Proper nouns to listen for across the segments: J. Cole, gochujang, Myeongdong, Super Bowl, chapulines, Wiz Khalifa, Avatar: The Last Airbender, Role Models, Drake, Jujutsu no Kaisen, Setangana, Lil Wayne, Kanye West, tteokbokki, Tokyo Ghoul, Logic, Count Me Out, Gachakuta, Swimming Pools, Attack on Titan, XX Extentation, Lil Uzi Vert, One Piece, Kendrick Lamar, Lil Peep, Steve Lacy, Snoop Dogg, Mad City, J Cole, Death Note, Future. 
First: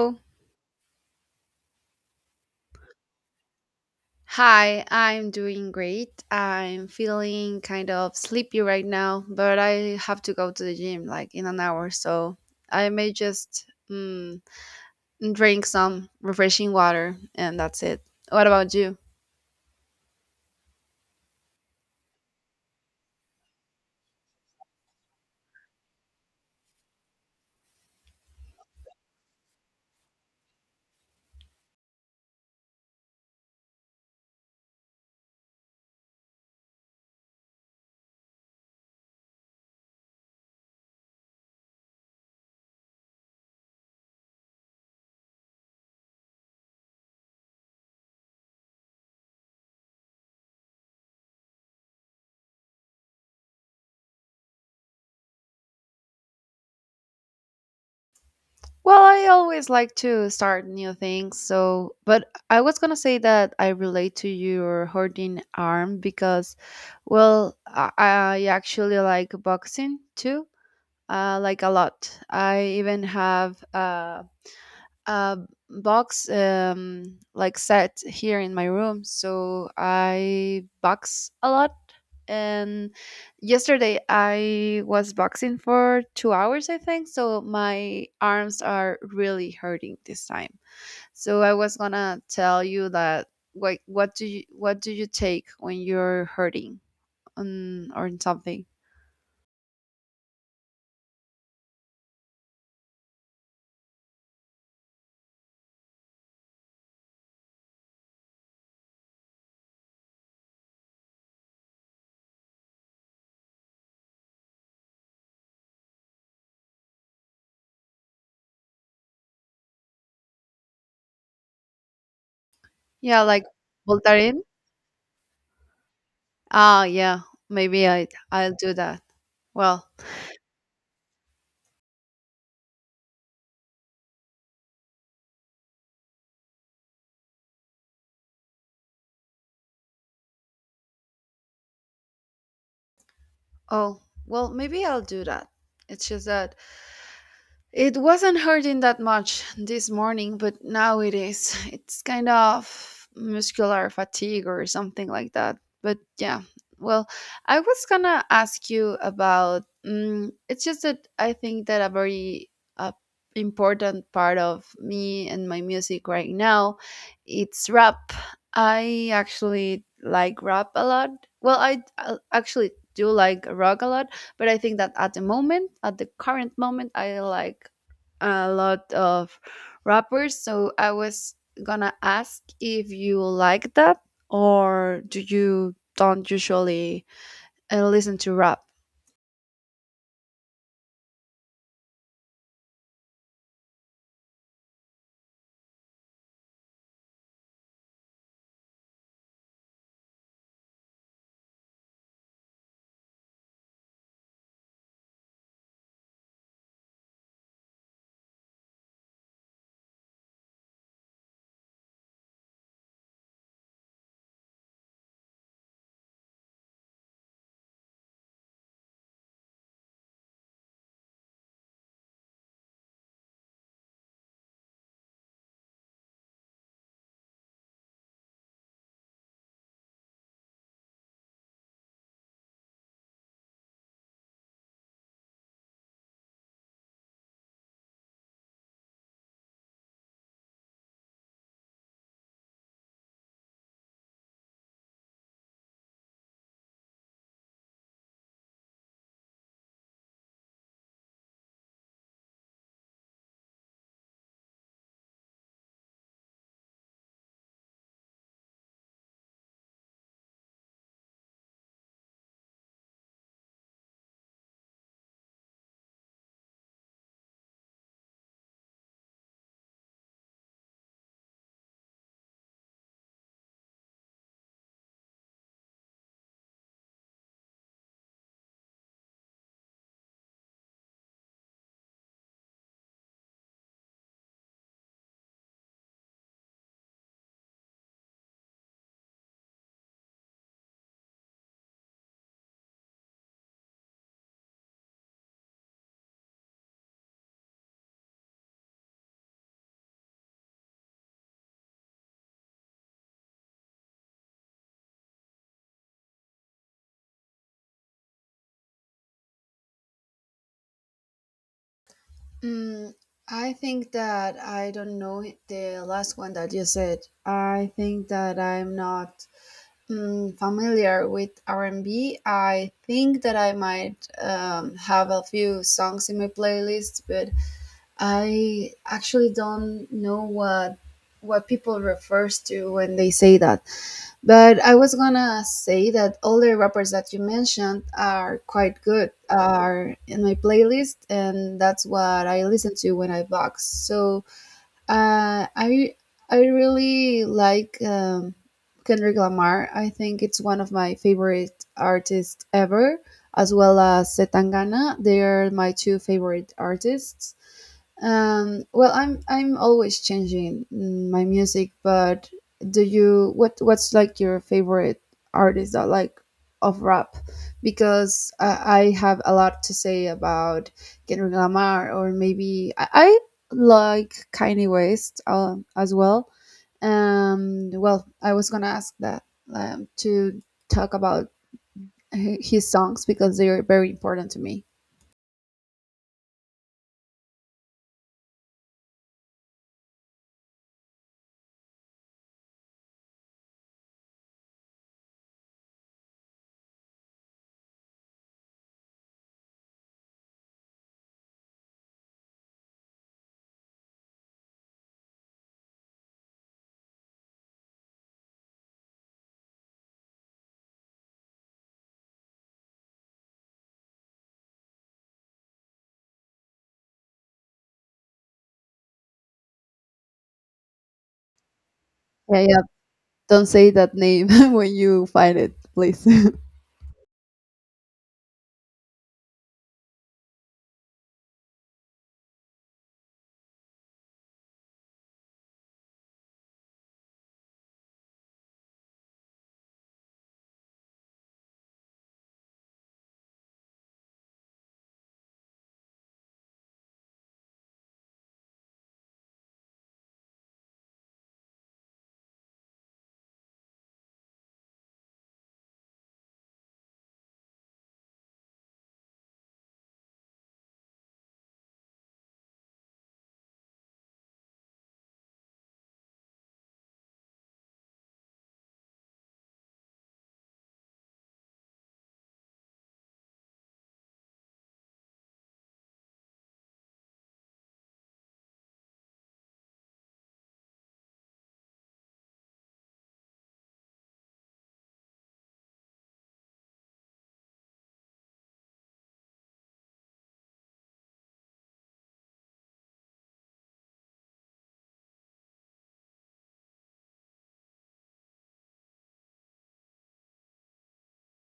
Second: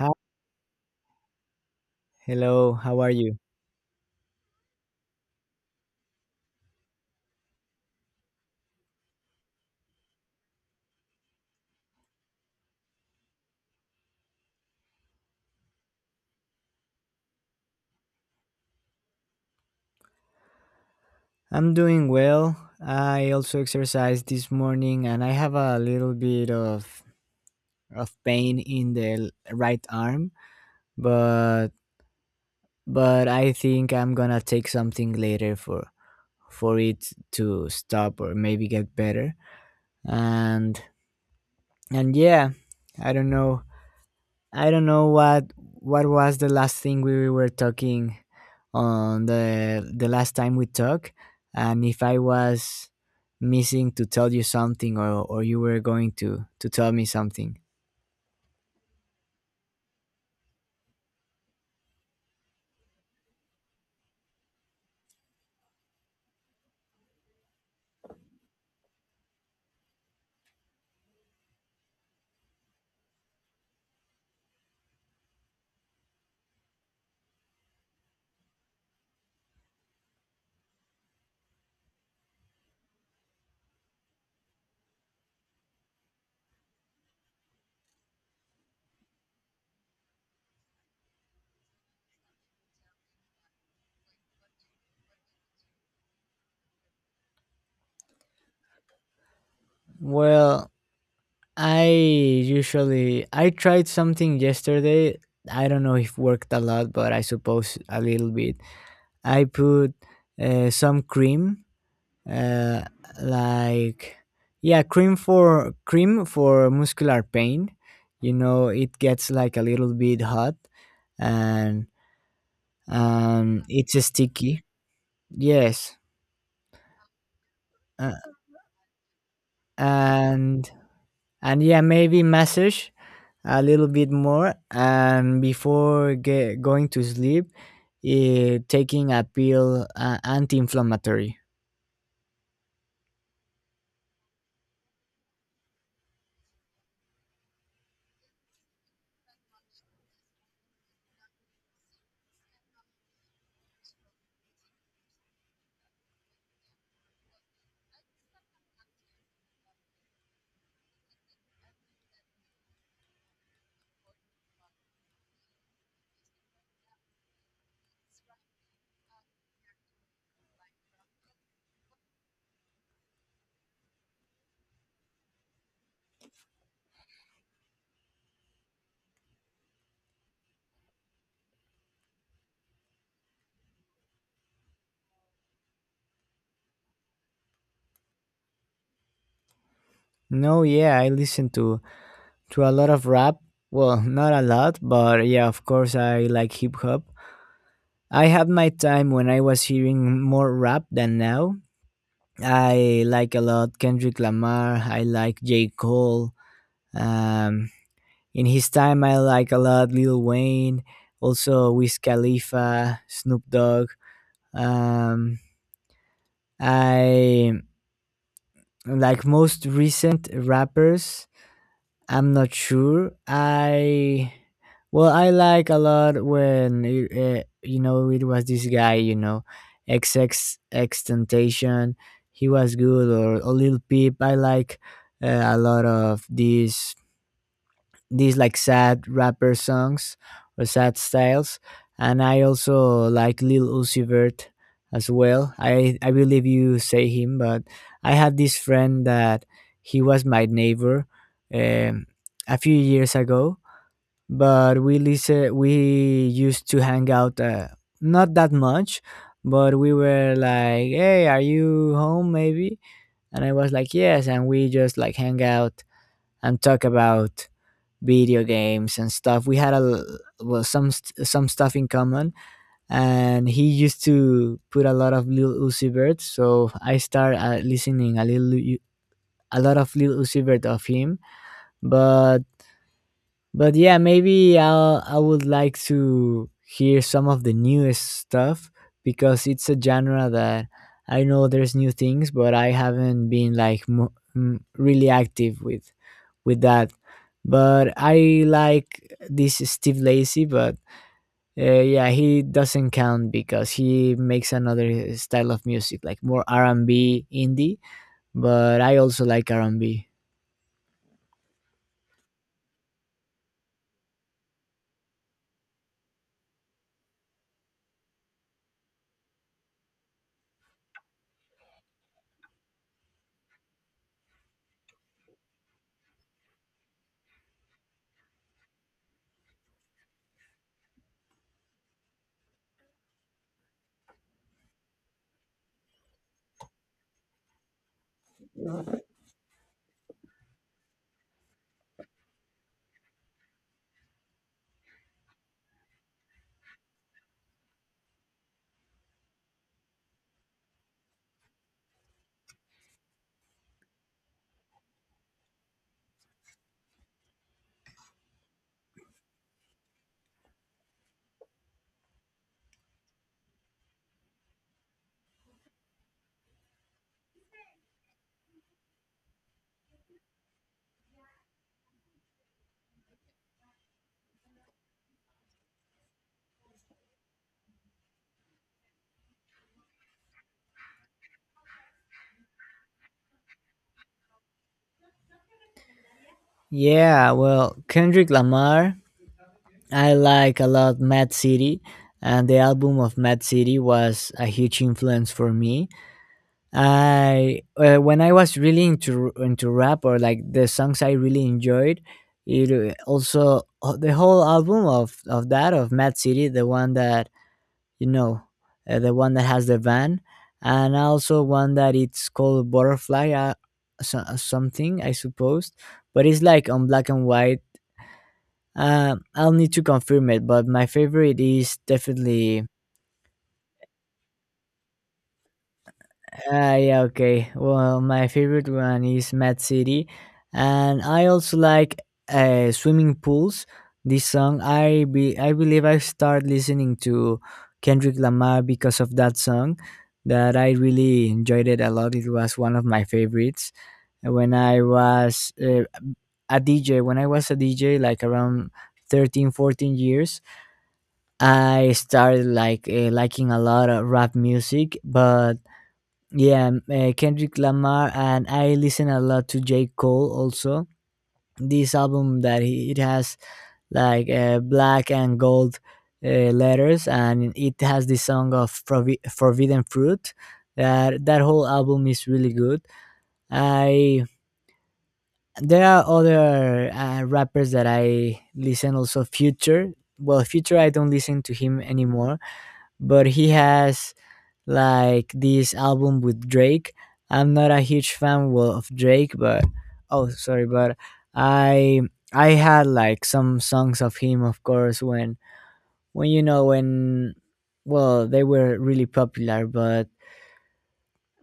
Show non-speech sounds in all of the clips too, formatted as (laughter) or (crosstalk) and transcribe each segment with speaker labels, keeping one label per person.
Speaker 1: Hi, hello, how are you?
Speaker 2: Hi, I'm doing great. I'm feeling kind of sleepy right now, but I have to go to the gym like in an hour, so I may just mm, drink some refreshing water and that's it. What about you?
Speaker 1: I'm doing well. I also exercised this morning and I have a little bit of pain in the right arm, but but I think I'm gonna take something later for it to stop or maybe get better. And and yeah, I don't know. I don't know what was the last thing we were talking on the last time we talked, and if I was missing to tell you something, or you were going to tell me something.
Speaker 2: I always like to start new things, so but I was gonna say that I relate to your hurting arm because, well, I actually like boxing too like a lot. I even have a box like set here in my room, so I box a lot. And yesterday I was boxing for 2 hours, I think. So my arms are really hurting this time. So I was gonna tell you that what do you take when you're hurting on or in something?
Speaker 1: Well, I tried something yesterday. I don't know if worked a lot, but I suppose a little bit. I put some cream, uh, like, yeah, cream for muscular pain. You know, it gets like a little bit hot, and
Speaker 2: Yeah, like
Speaker 1: it's
Speaker 2: Voltaren.
Speaker 1: sticky. Yes,
Speaker 2: Ah, yeah, maybe I
Speaker 1: uh,
Speaker 2: I'll do that. Well,
Speaker 1: and and yeah, maybe massage a little bit more, and before going to sleep, taking a pill, anti-inflammatory.
Speaker 2: oh, well, maybe I'll do that. It's just that it wasn't hurting that much this morning, but now it is. It's kind of muscular fatigue or something like that. But yeah, well, I was gonna ask you about. It's just that I think that a very uh, important part of me and my music right now, it's rap. I actually like rap a lot. Well, I actually do like rock a lot, but I think that at the current moment I like a lot of rappers, so I was gonna ask if you like that or do you don't usually listen to rap.
Speaker 1: No, yeah, I listen to a lot of rap. Well, (laughs) not a lot, but yeah, of course I like hip hop. I had my time when I was hearing more rap than now. I like a lot Kendrick Lamar, I like J. Cole. um in his time I like a lot Lil Wayne, also Wiz Khalifa, Snoop Dogg. Um, I like most recent rappers. I'm not sure. I Well, I like a lot when, you know, it was this guy, you know, XX Extentation. He was good, or Lil Peep. I like a lot of these like sad rapper songs or sad styles. And I also like Lil Uzi Vert as well. I believe you say him, but I had this friend that he was my neighbor um, a few years ago. But we used to hang out, not that much, but we were like, "Hey, are you home? Maybe." And I was like, "Yes," and we just like hang out and talk about video games and stuff. We had a, some some stuff in common, and he used to put a lot of Lil Uzi Vert. So I started listening a little a lot of Lil Uzi Vert of him, but but yeah, maybe I would like to hear some of the newest stuff, because it's a genre that I know there's new things, but I haven't been like really active with that. But I like this Steve Lacy, but yeah, he doesn't count because he makes another style of music, like more R and B indie. But I also like R and B.
Speaker 2: Mm, I think that I don't know the last one that you said. I think that I'm not familiar with R&B. I think that I might have a few songs in my playlist, but I actually don't know what people refers to when they say that. But I was gonna say that all the rappers that you mentioned are quite good, are in my playlist, and that's what I listen to when I box. So uh, I I really like Kendrick Lamar. I think it's one of my favorite artists ever, as well as Setangana. They are my two favorite artists. I'm always changing my music, but do you what what's like your favorite artist that like of rap? Because I have a lot to say about Kendrick Lamar, or maybe I like Kanye West as well. I was gonna ask that to talk about his songs because they are very important to me.
Speaker 1: Yeah, well, Kendrick Lamar, I like a lot Mad City, and the album of Mad City was a huge influence for me. I When I was really into rap, or like the songs I really enjoyed, it also the whole album of Mad City, the one that, you know, the one that has the van, and also one that it's called Butterfly, so, something I suppose, but it's like on black and white. I'll need to confirm it, but my favorite is
Speaker 2: Yeah, yeah.
Speaker 1: definitely.
Speaker 2: Don't say that name (laughs) when you find it, please.
Speaker 1: Yeah, okay. Well, my favorite one is Mad City, and I also like, Swimming Pools. This song, I believe I start listening to Kendrick Lamar because of that song. That I really enjoyed it a lot. It was one of my favorites when I was a DJ. When I was a DJ, like around 13, 14 years, I started like, liking a lot of rap music. But yeah, Kendrick Lamar, and I listen a lot to J. Cole also. This album that he, it has like, black and gold letters, and it has the song of Forbidden Fruit. That whole album is really good. I There are other rappers that I listen also. Future, well, Future I don't listen to him anymore, but he has like this album with Drake. I'm not a huge fan, well, of Drake, but oh, sorry, but I I had like some songs of him, of course, when you know, when well, they were really popular,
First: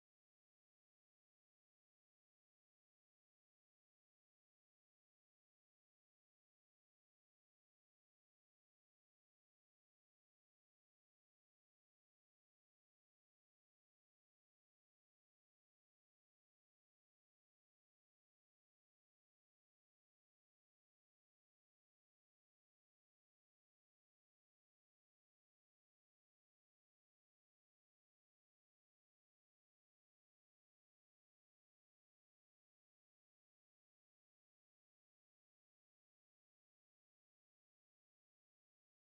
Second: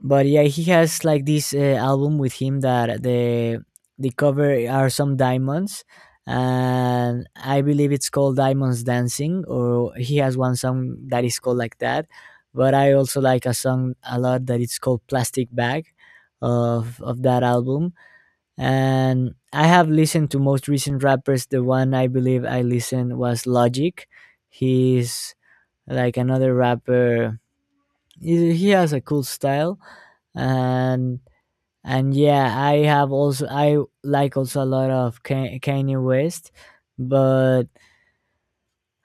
Speaker 1: but yeah, he has like this album with him that the cover are some diamonds, and I believe it's called Diamonds Dancing, or he has one song that is called like that. But I also like a song a lot that it's called Plastic Bag, of that album. And I have listened to most recent rappers. The one I believe I listened was Logic. He's like another rapper, he has a cool style. And and yeah, I have also I like also a lot of Kanye West, but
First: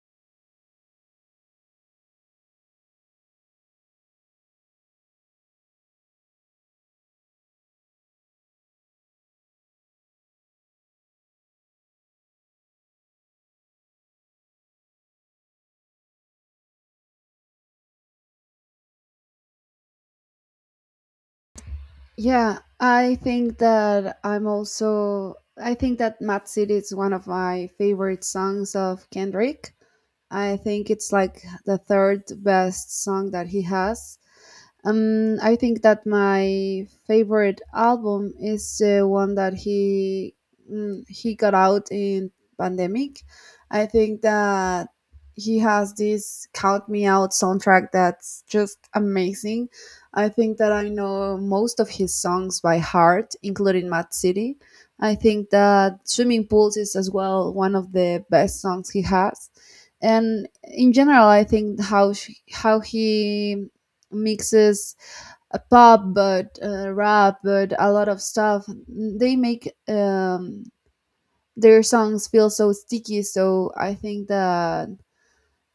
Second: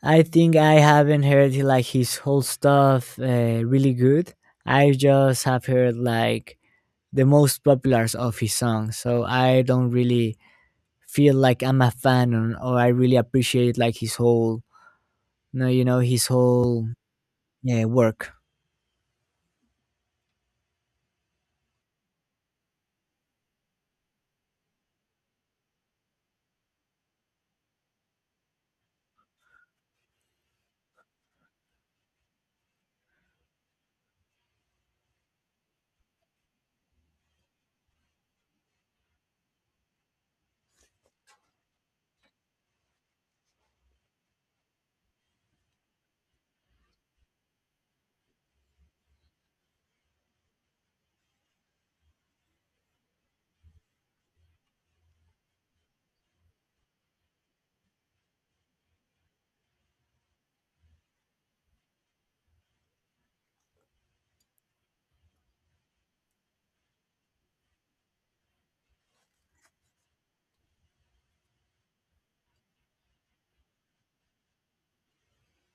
Speaker 1: I think I haven't heard like his whole stuff, really good. I just have heard like the most populars of his songs, so I don't really feel like I'm a fan, or I really appreciate like his whole, no you know, his whole, yeah, work.
Speaker 2: Yeah, I think that I think that Mad City is one of my favorite songs of Kendrick. I think it's like the third best song that he has. I think that my favorite album is the one that he he got out in pandemic. I think that he has this "Count Me Out" soundtrack that's just amazing. I think that I know most of his songs by heart, including Mad City. I think that "Swimming Pools" is as well one of the best songs he has, and in general I think how he mixes a pop but rap but a lot of stuff, they make their songs feel so sticky. So I think that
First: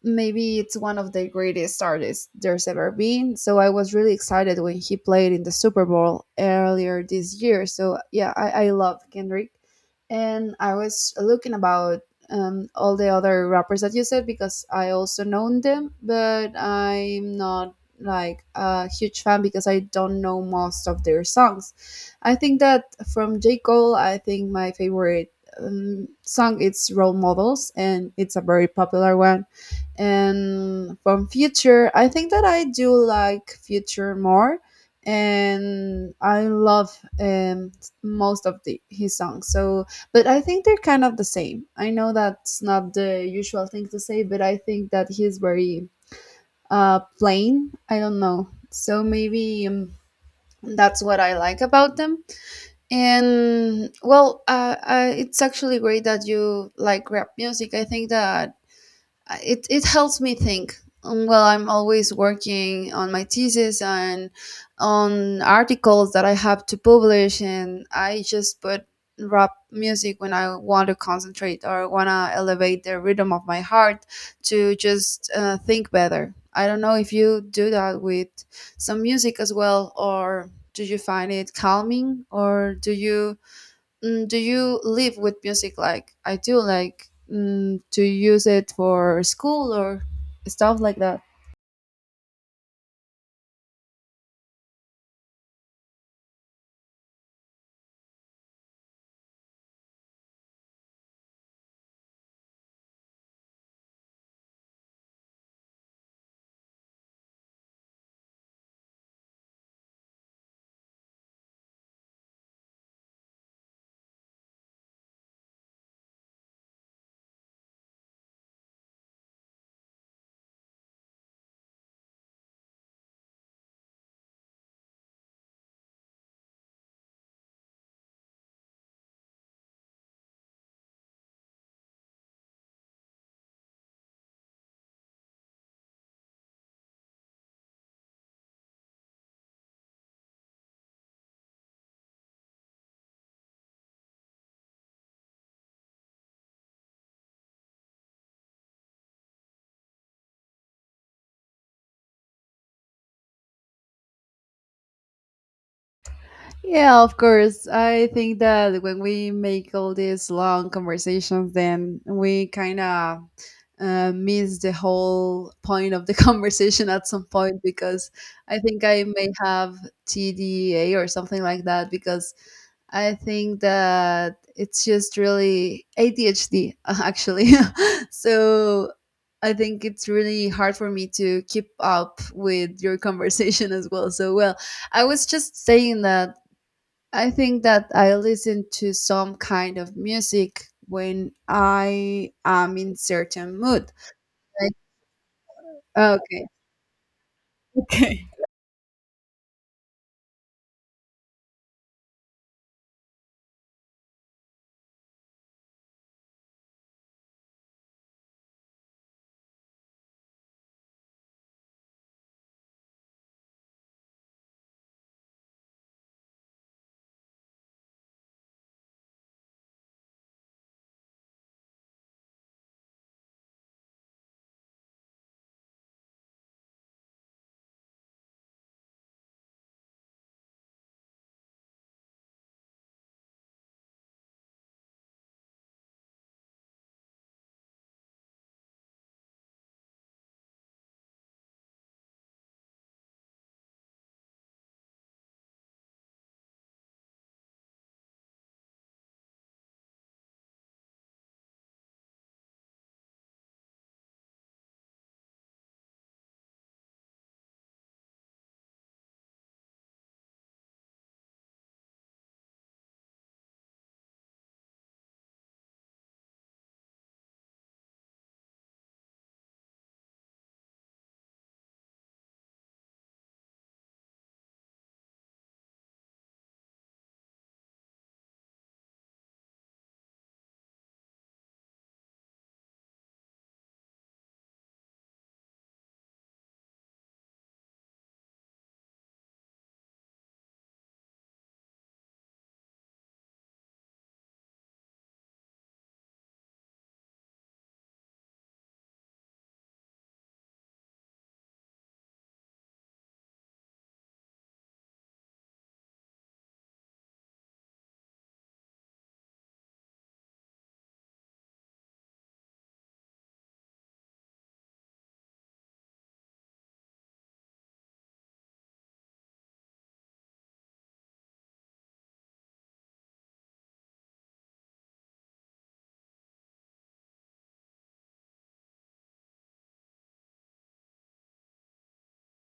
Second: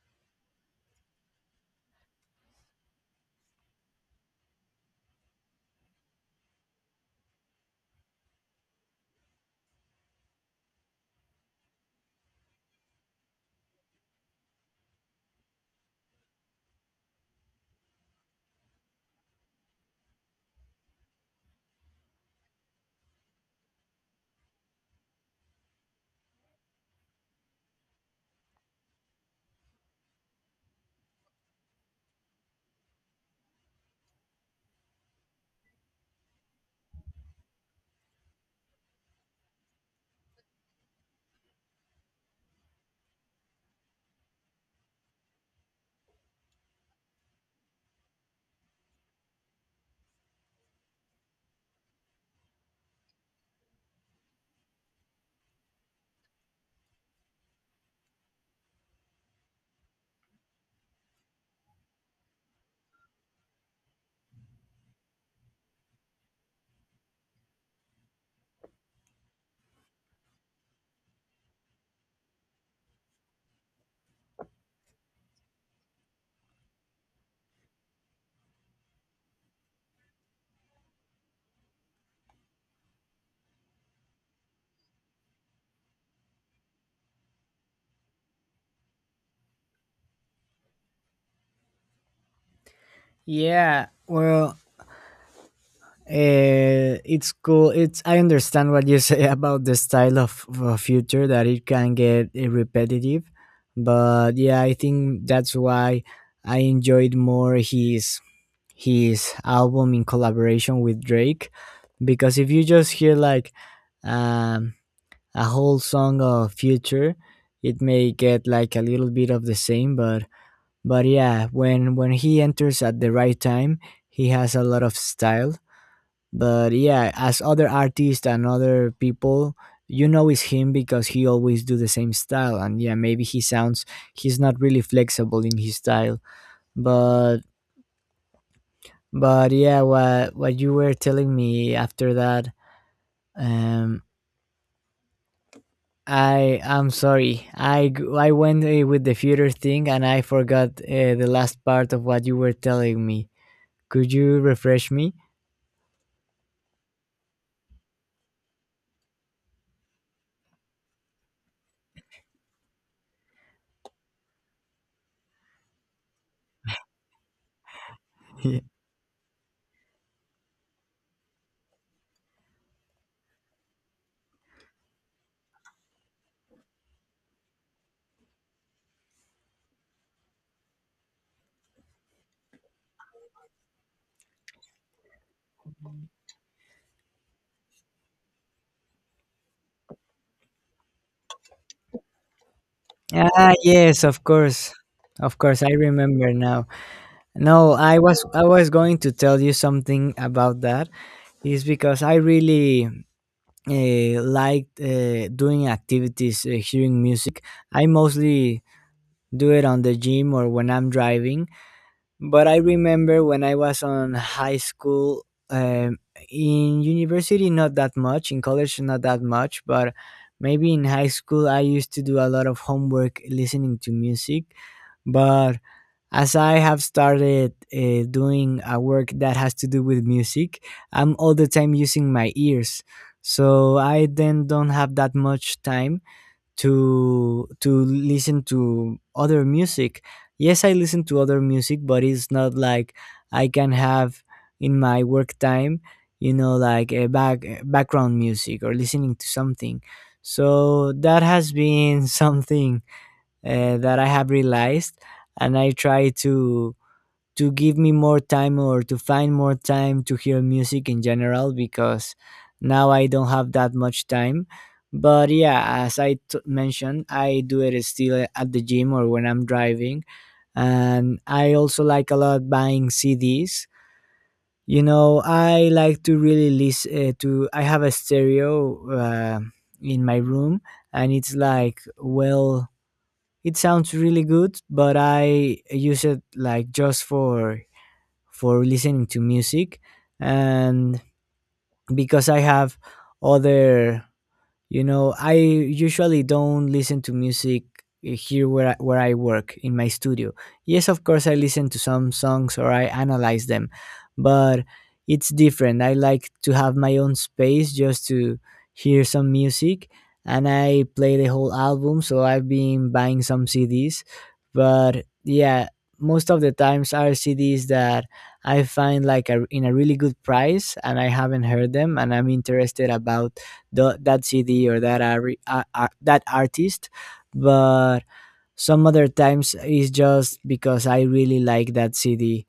Speaker 2: maybe it's one of the greatest artists there's ever been. So I was really excited when he played in the Super Bowl earlier this year. So yeah, I love Kendrick. And I was looking about all the other rappers that you said, because I also know them, but I'm not like a huge fan because I don't know most of their songs. I think that from J. Cole, I think my favorite song is Role Models and it's a very popular one. And from Future, I think that I do like Future more, and I love most of the his songs. So but I think they're kind of the same. I know that's not the usual thing to say, but I think that he's very plain, I don't know. So maybe that's what I like about them. And well, it's actually great that you like rap music. I think that it it helps me think. Well, I'm always working on my thesis and on articles that I have to publish, and I just put rap music when I want to concentrate or want to elevate the rhythm of my heart to just think better. I don't know if you do that with some music as well, or do you find it calming, or do you— Mm, do you live with music like I do? Like to use it for school or stuff like that?
Speaker 1: yeah well it's cool. It's I understand what you say (laughs) about the style of Future, that it can get repetitive, but yeah, I think that's why I enjoyed more his album in collaboration with Drake. Because if you just hear like, um, a whole song of Future, it may get like a little bit of the same, but yeah, when he enters at the right time, he has a lot of style. But yeah, as other artists and other people, you know, it's him because he always do the same style, and yeah, maybe he sounds, he's not really flexible in his style, but but yeah, what you were telling me after that, um I'm sorry, I went, with the future thing, and I forgot, the last part of what you were telling me. Could you refresh me?
Speaker 2: Yeah, of course. I think that when we make all these long conversations, then we kind of miss the whole point of the (laughs) conversation at some point. Because I
Speaker 1: (laughs)
Speaker 2: think I may have TDA or something like that, because I think that it's just really ADHD, actually. (laughs) So I think it's really hard for me to keep up with your (laughs) conversation as well. So, well, I was just saying that I think that I listen to some kind of music when I am in
Speaker 1: Yeah.
Speaker 2: certain mood.
Speaker 1: Yes, of course, of course, I
Speaker 2: Like,
Speaker 1: remember now. No,
Speaker 2: okay. (laughs)
Speaker 1: I was going to tell you something about that. Is because I really, like, doing activities, hearing music. I mostly do it on the gym or when I'm driving. But I remember when I was on high school, in university not that much, in college not that much, but maybe in high school I used to do a lot of homework listening to music. But as I have started, doing a work that has to do with music, I'm all the time using my ears. So I then don't have that much time to listen to other music. Yes, I listen to other music, but it's not like I can have in my work time, you know, like a background music or listening to something. So that has been (laughs) something, that I have realized, and I try to give me more time, or to find more time to hear music in general, because now I don't have that much time. But yeah, as I mentioned, I do it still at the gym or when I'm driving. And I also like a lot buying CDs. You know, I like to really listen, to. I have a stereo, in my room, and it's like, well, it sounds really good, but I use it like just for listening to music. And because I have other You know, I usually don't listen to music here where where I work in my studio. Yes, of course, I listen to some songs or I analyze them, but it's different. I like to have my own space just to hear some music, and I play the whole album. So I've been buying some CDs, but yeah, most of the times are CDs that I find like in a really good price, and I haven't heard them, and I'm interested about that CD or that that artist. But some other times it's just because I really like that CD.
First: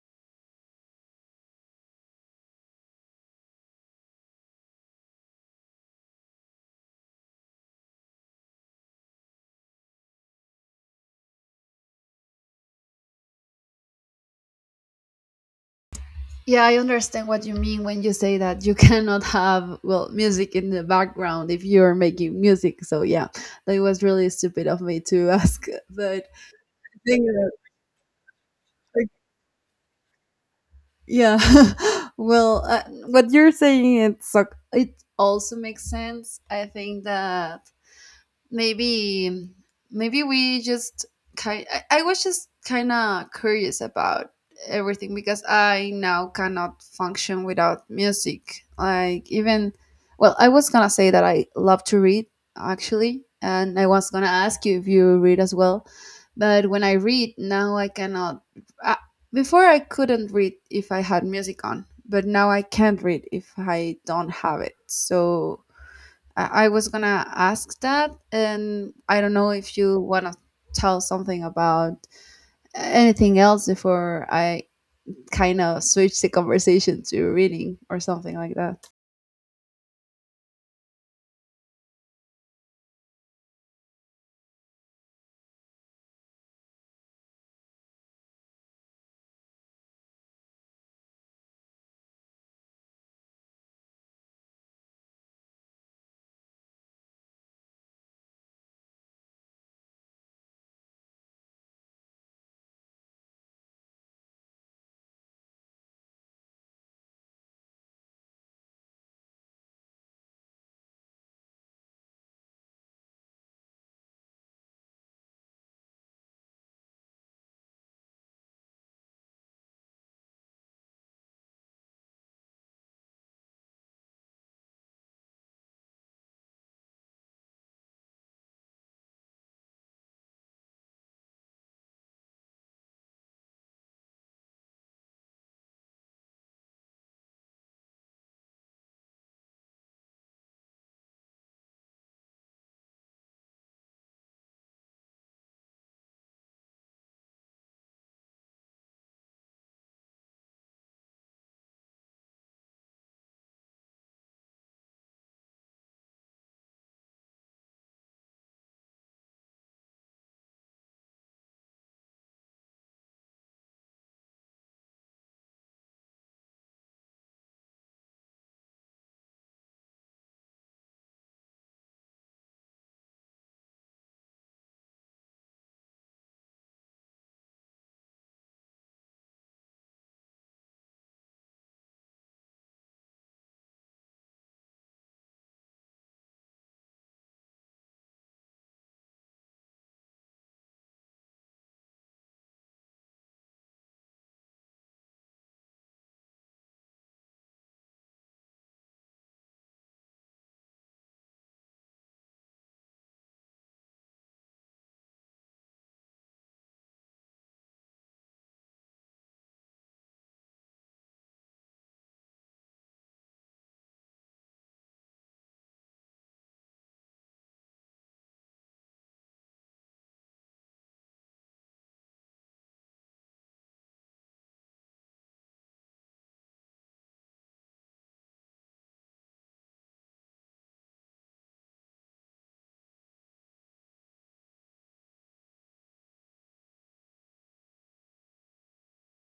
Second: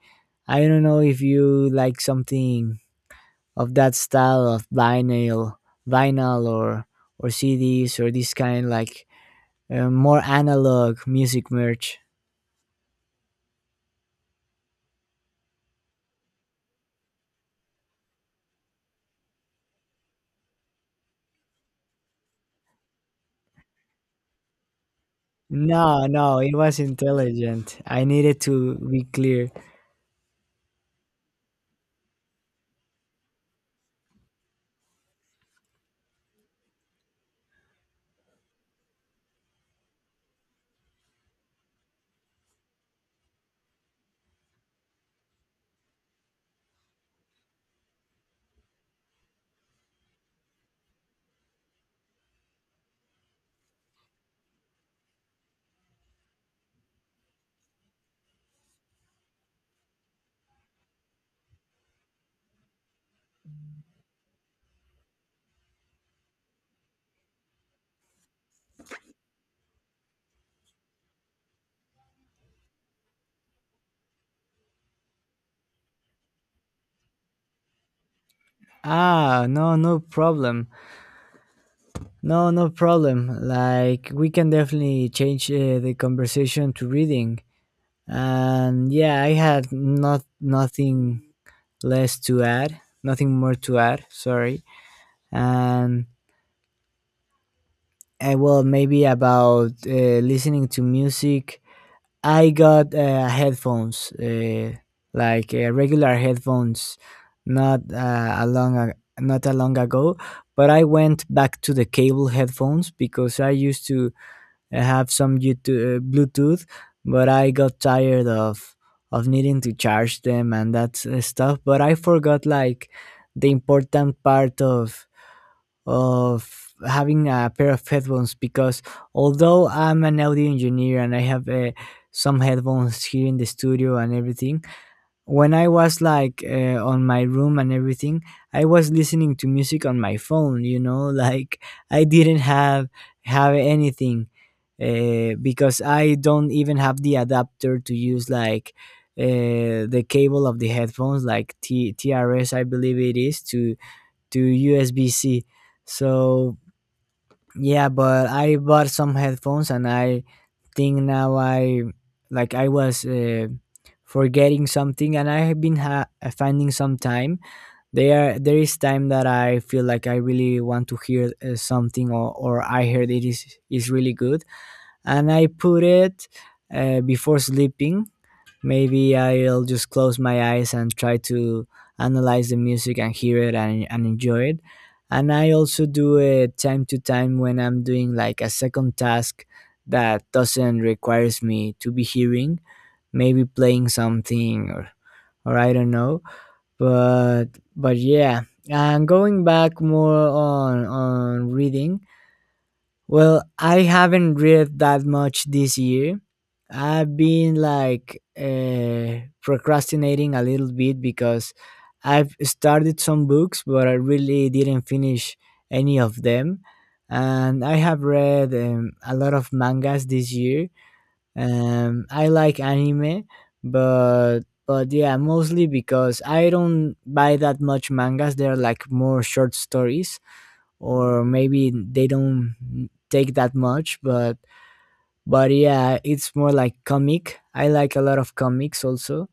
Speaker 1: I don't know if you like something of that style of vinyl, vinyl or or CDs, or this kind like, more analog music merch.
Speaker 2: Yeah, I understand what you mean when you say that you (laughs) cannot have well music in the background if you're making music. So yeah, that was really stupid of me to (laughs) ask.
Speaker 1: No,
Speaker 2: But
Speaker 1: no, it was
Speaker 2: thinking about-
Speaker 1: intelligent. I needed to be
Speaker 2: like,
Speaker 1: clear.
Speaker 2: yeah, (laughs) well, what you're saying it also makes sense. I think that maybe maybe we just kind I was just kind of curious about everything, because I now cannot function without music. Like even— well, I was going to say that I love to read actually, and I was going to ask you if you read as well. But when I read now I cannot— I, before I couldn't read if I had music on, but now I can't read if I don't have it. So I was gonna ask that, and I don't know if you wanna tell something about anything else before I kind of switch the conversation to reading or something like that.
Speaker 1: Ah, no, no problem. No, no problem. Like, we can definitely change, the conversation to reading. And yeah, I had nothing less to add, nothing more to add. Sorry. And well, maybe about, listening to music. I got, headphones, like, regular headphones, not, not a long ago. But I went back to the cable headphones, because I used to, I have some YouTube, Bluetooth, but I got tired of needing to charge them and stuff. But I forgot like the important part of of having a pair of headphones. Because although I'm an audio engineer and I have some headphones here in the studio and everything, when I was like on my room and everything, I was listening to music on my phone. You know, (laughs) like I didn't have anything, because I don't even have the adapter to use like the cable of the headphones, like TRS, I believe it is, to USB-C. So yeah, but I bought some headphones, and I think now I, like, I was forgetting something, and I have been finding some time. There is time that I feel like I really want to hear something, or I heard it is really good, and I put it before sleeping. Maybe I'll just close my eyes and try to analyze the music and hear it and enjoy it. And I also do it time to time when I'm doing like a second task that doesn't requires me to be hearing, maybe playing something or I don't know. But yeah, and going back more on reading, well, I haven't read that much this year. I've been like procrastinating a little bit because I've started some books, but I really didn't finish any of them. And I have read a lot of mangas this year. I like anime, but yeah, mostly because I don't buy that much mangas. They're like more short stories, or maybe they don't take that much, but yeah, it's more like comic. I like a lot of comics also.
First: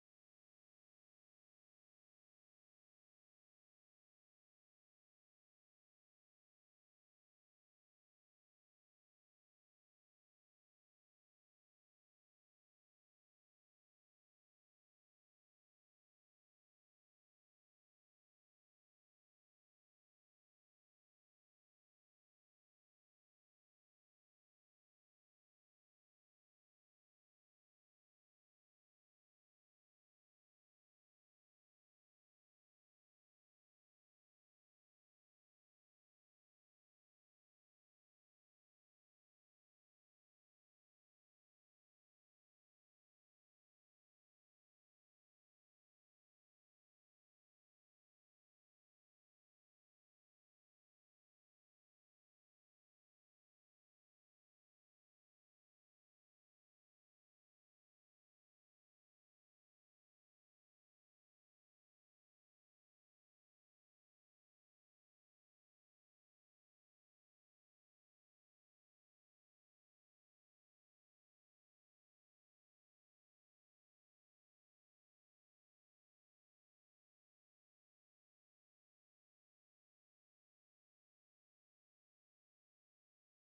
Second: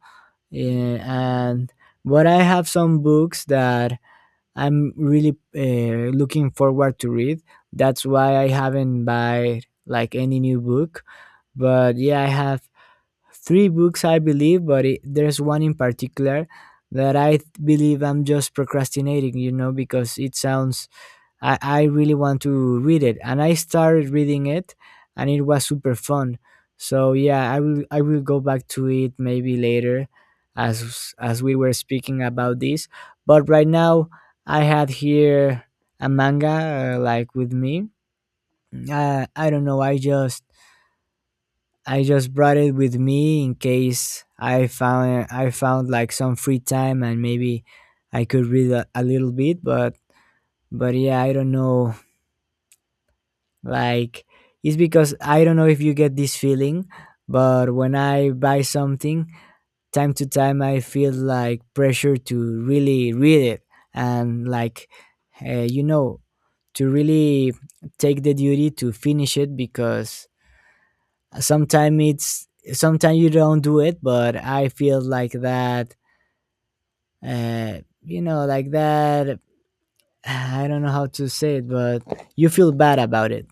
Speaker 1: Yeah, and but I have some books that I'm really looking forward to read. That's why I haven't buy like any new book, but yeah, I have three books, I believe. But it, there's one in particular that believe I'm just procrastinating, because it sounds, I really want to read it. And I started reading it and it was super fun. So yeah, I will go back to it maybe later, as we were speaking about this. But right now I had here a manga, like, with me. I don't know, I just brought it with me in case I found like some free time and maybe I could read a little bit. But yeah, I don't know. Like, it's because I don't know if you get this feeling, but when I buy something, time to time I feel like pressure to really read it, and like, uh, you know to really take the duty to finish it, because sometimes it's sometimes you don't do it. But I feel like that, like that, (sighs) I don't know how to say it, but you feel bad about it.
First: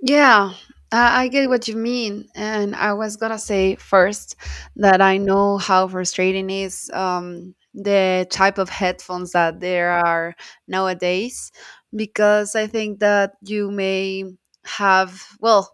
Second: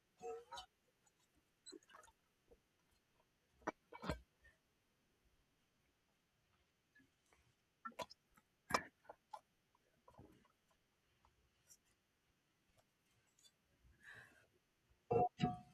Speaker 2: Yeah, I get what you mean. And I was gonna say first that I know how frustrating is the type of headphones that there are nowadays, because I think that you may have, well,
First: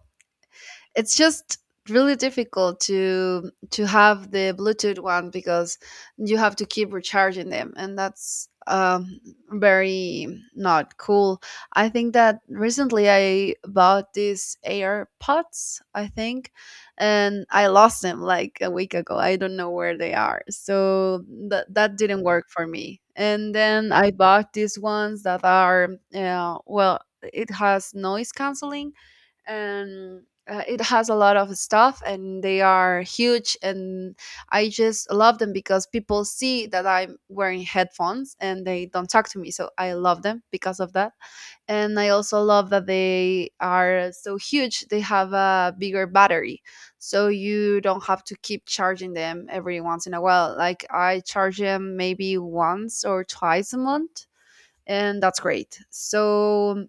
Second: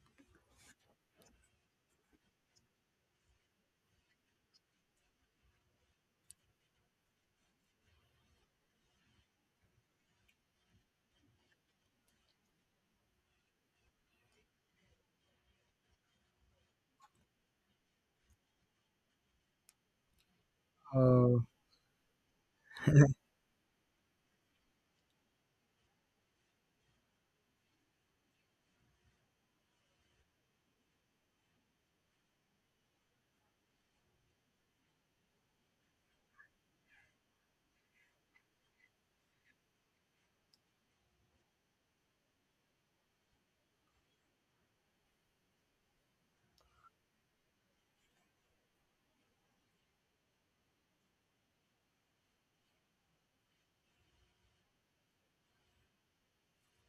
Speaker 2: it's just really difficult to have the bluetooth one because you have to keep recharging them, and that's very not cool. I think that recently I bought these AirPods, I think, and I lost them like a week ago, I don't know where they are, so
Speaker 1: Oh.
Speaker 2: that that didn't work for me. And then I bought these ones that are well, it has noise canceling and it has a lot of stuff, and they are huge. And I just love them because people see that I'm wearing headphones and they don't talk to me, so I love them because of that. And I also love that they are so huge, they have a bigger battery, so you don't have to keep charging them every once in a while. Like I charge them maybe once or twice a month, and that's great. So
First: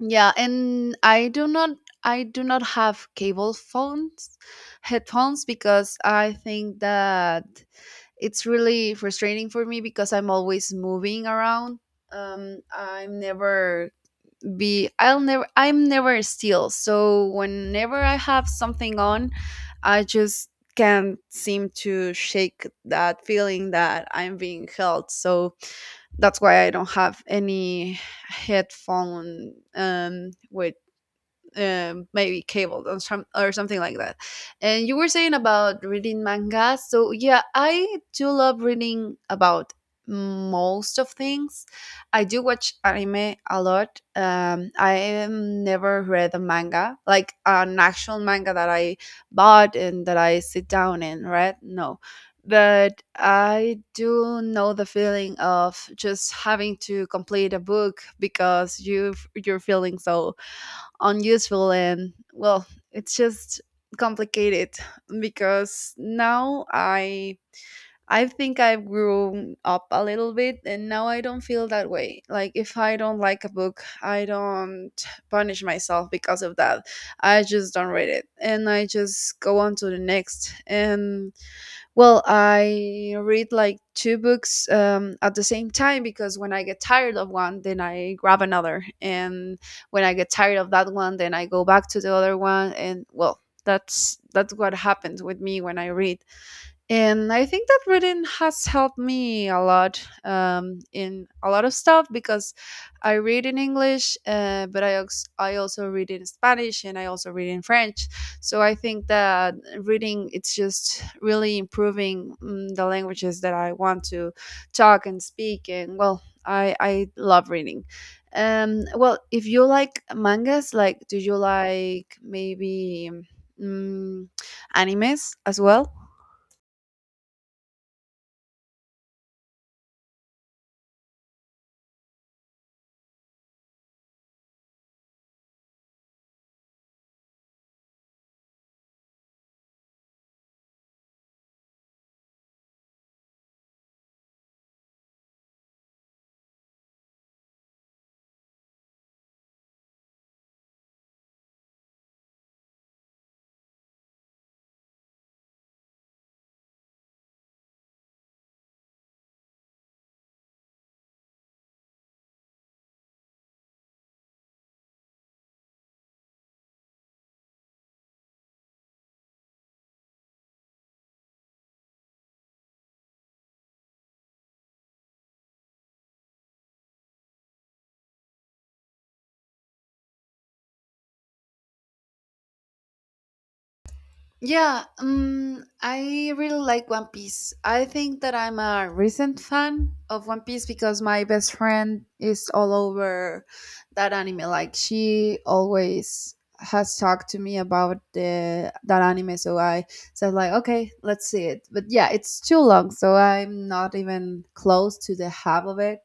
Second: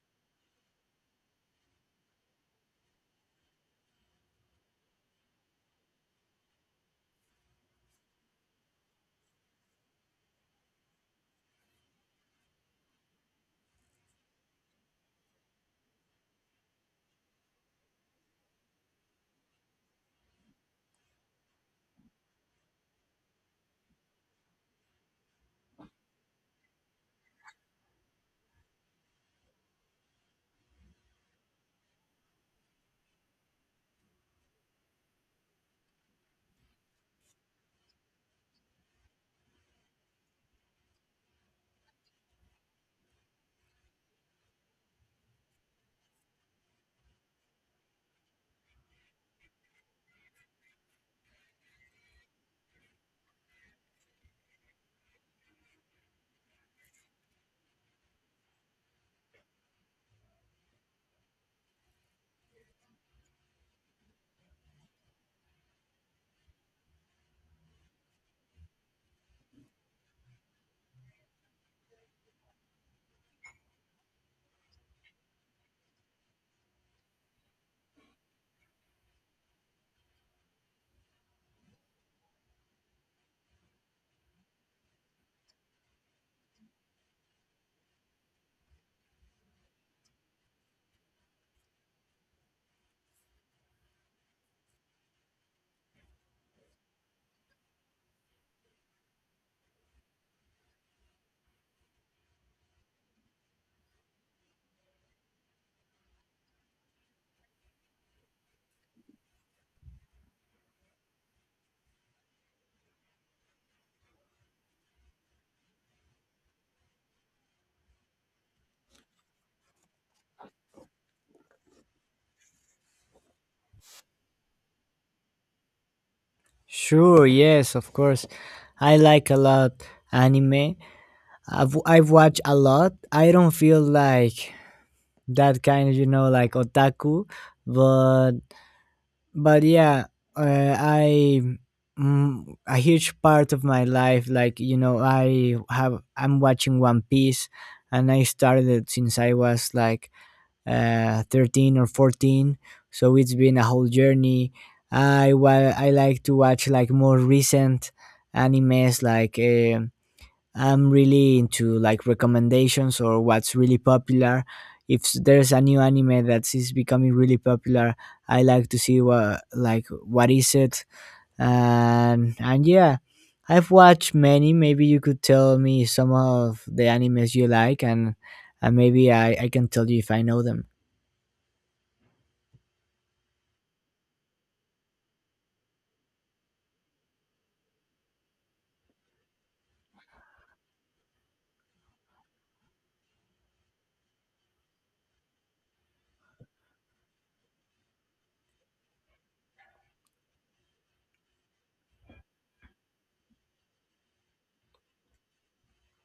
Speaker 2: yeah, and I do not have cable phones headphones, because I think that it's really frustrating for me because I'm always moving around. I'm never be I'll never I'm never still. So whenever I have something on, I just can't seem to shake that feeling that I'm being held. So that's why I don't have any headphone with maybe cable or, some, or something like that. And you were saying about reading manga. So yeah, I do love reading about most of things. I do watch anime a lot. I have never read a manga, like an actual manga that I bought and that I sit down and read. No. But I do know the feeling of just having to complete a book because you're feeling so unuseful, and well it's just complicated. Because now I think I've grown up a little bit, and now I don't feel that way. Like if I don't like a book, I don't punish myself because of that. I just don't read it and I just go on to the next. And well, I read like two books at the same time, because when I get tired of one, then I grab another. And when I get tired of that one, then I go back to the other one. And well, that's what happens with me when I read. And I think that reading has helped me a lot in a lot of stuff, because I read in English, but I also read in Spanish and I also read in French. So I think that reading it's just really improving the languages that I want to talk and speak. And well, I love reading. Well, if you like mangas, like do you like maybe mm, animes as well?
Speaker 1: Sure, yes, of course. I like a lot anime. I've watched a lot. I don't feel like that kind of, you know, like otaku, but yeah, uh, I, mm, a huge part of my life, like, you know, I'm watching One Piece, and I started since I was like 13 or 14, so it's been a whole journey. I like to watch like more recent animes, like, I'm really into like recommendations or what's really popular. If there's a new anime that is becoming really popular, I like to see what, like, what is it. And yeah, I've watched many. Maybe you could tell me some of the animes you like, and maybe I can tell you if I know them.
Speaker 2: Yeah, I really like One Piece. I think that I'm a recent fan of One Piece because my best friend is all over that anime. Like she always has talked to me about the that anime, so I said like, okay, let's see it. But yeah, it's too long, so I'm not even close to the half of it,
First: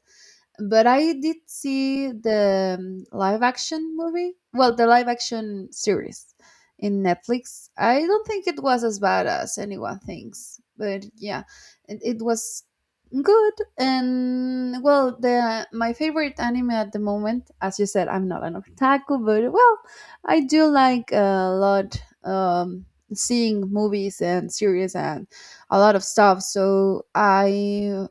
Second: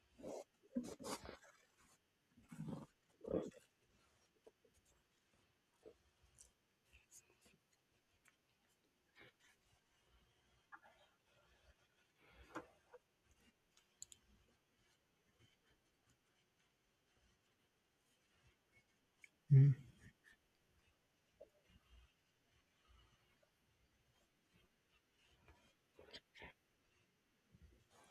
Speaker 2: but I did see the live action movie. Well, the live action series in Netflix. I don't think it was as bad as anyone thinks, but yeah, it was good. And well, the my favorite anime at the moment, as you said, I'm not an otaku, but well, I do like a lot seeing movies and series and a lot of stuff. So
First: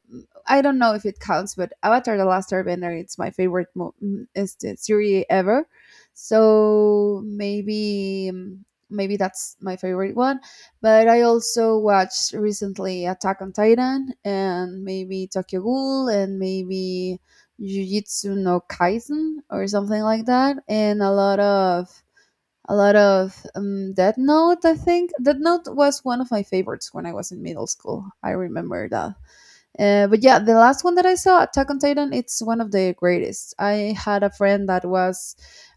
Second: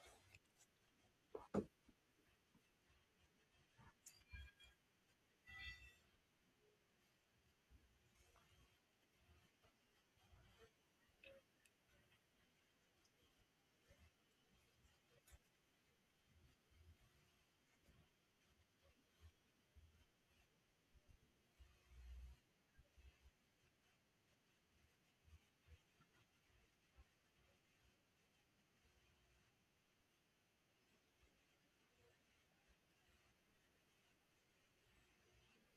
Speaker 2: I don't know if it counts, but Avatar: The Last Airbender it's my favorite is the series ever. So maybe maybe that's my favorite one. But I also watched recently Attack on Titan and maybe Tokyo Ghoul and maybe Jujutsu no Kaisen or something like that, and a lot of Death Note. I think Death Note was one of my favorites when I was in middle school. I remember that. But yeah, the last one that I saw, Attack on Titan, it's one of the greatest. I had a friend that was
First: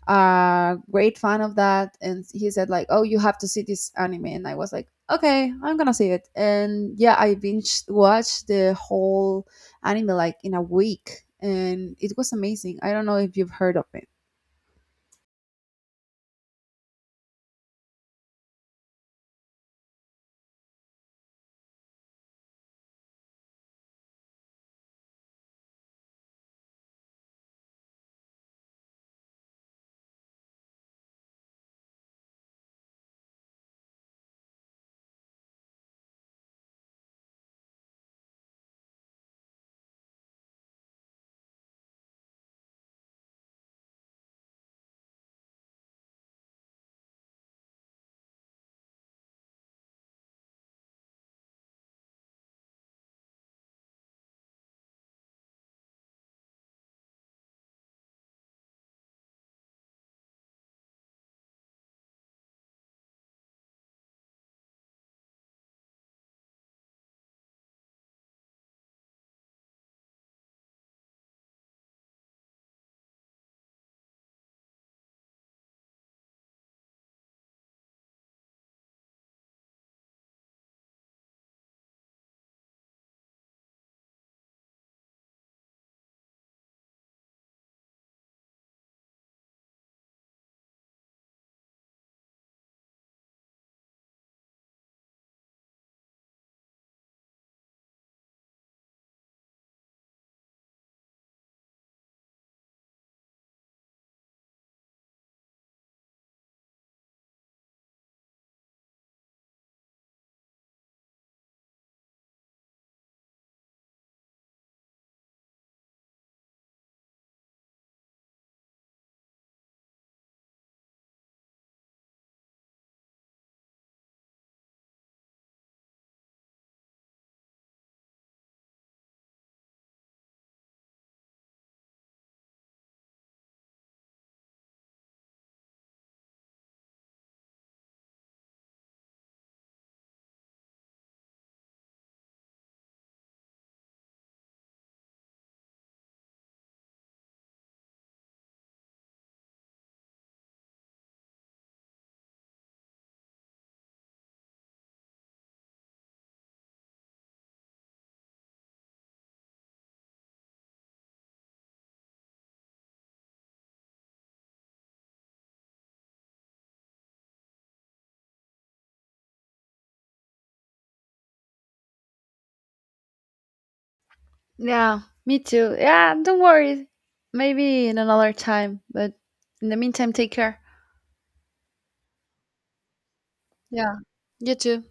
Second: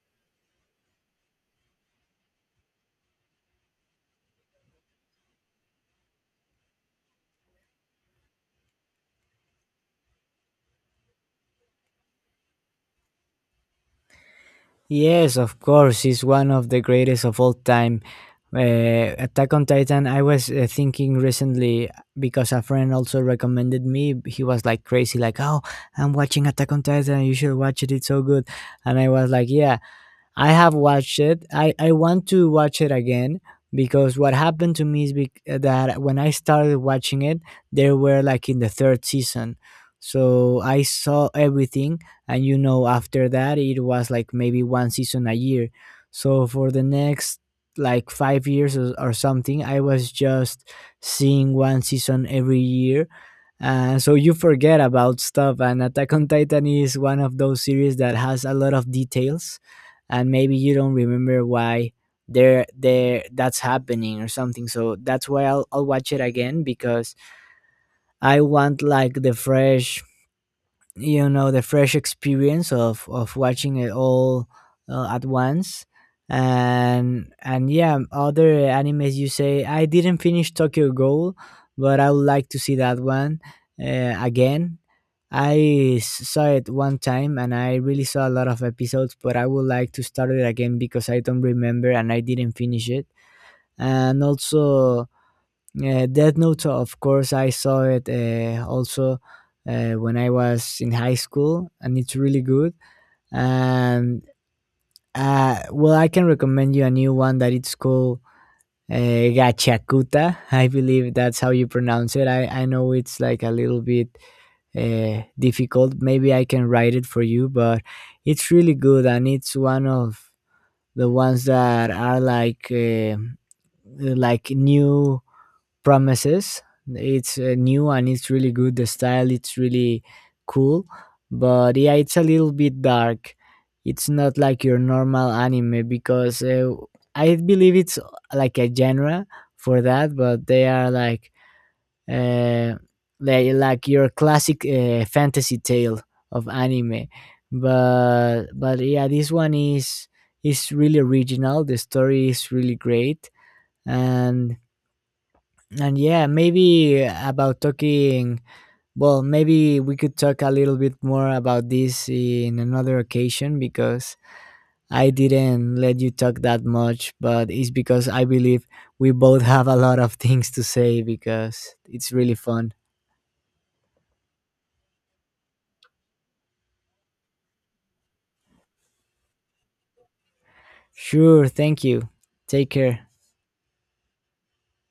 Speaker 2: a great fan of that, and he said like, "Oh, you have to see this anime," and I was like, "Okay, I'm gonna see it." And yeah, I binge watched the whole anime like in a week, and it was amazing. I don't know if you've heard of it.
Speaker 1: Yes, of course, it's one of the greatest of all time. Attack on Titan, I was thinking recently because a friend also recommended me. He was like crazy, like, "Oh, I'm watching Attack on Titan, you should watch it, it's so good." And I was like, "Yeah." I have watched it. I want to watch it again, because what happened to me is that when I started watching it, they were like in the third season. So I saw everything. And you know, after that, it was like maybe one season a year. So for the next like 5 years or something, I was just seeing one season every year. So you forget about stuff, and Attack on Titan is one of those series that has a lot of details, and maybe you don't remember why there there that's happening or something. So that's why I'll watch it again, because I want like the fresh, you know, the fresh experience of watching it all at once. And yeah, other animes you say, I didn't finish Tokyo Ghoul, but I would like to see that one again. Saw it one time, and I really saw a lot of episodes, but I would like to start it again because I don't remember and I didn't finish it. And also, yeah, Death Note, of course, I saw it also when I was in high school, and it's really good. And well, I can recommend you a new one that it's called Gachakuta. (laughs) I believe that's how you pronounce it. I know it's like a little bit difficult. Maybe I can write it for you, but it's really good, and it's one of the ones that are like new promises. It's new and it's really good. The style it's really cool, but yeah, it's a little bit dark. It's not like your normal anime because I believe it's like a genre for that, but they are like uh, they like your classic fantasy tale of anime. But yeah, this one is really original. The story is really great, and and yeah, maybe about talking, well, maybe we could talk a little bit more about this in another occasion, because I didn't let you talk that much, but it's because I believe we both have a lot of things to say, because it's really fun.
Speaker 2: Yeah, me too. Yeah, don't worry. Maybe in another time, but in the meantime, take care.
Speaker 1: Sure, thank you. Take care.
Speaker 2: Yeah, you too.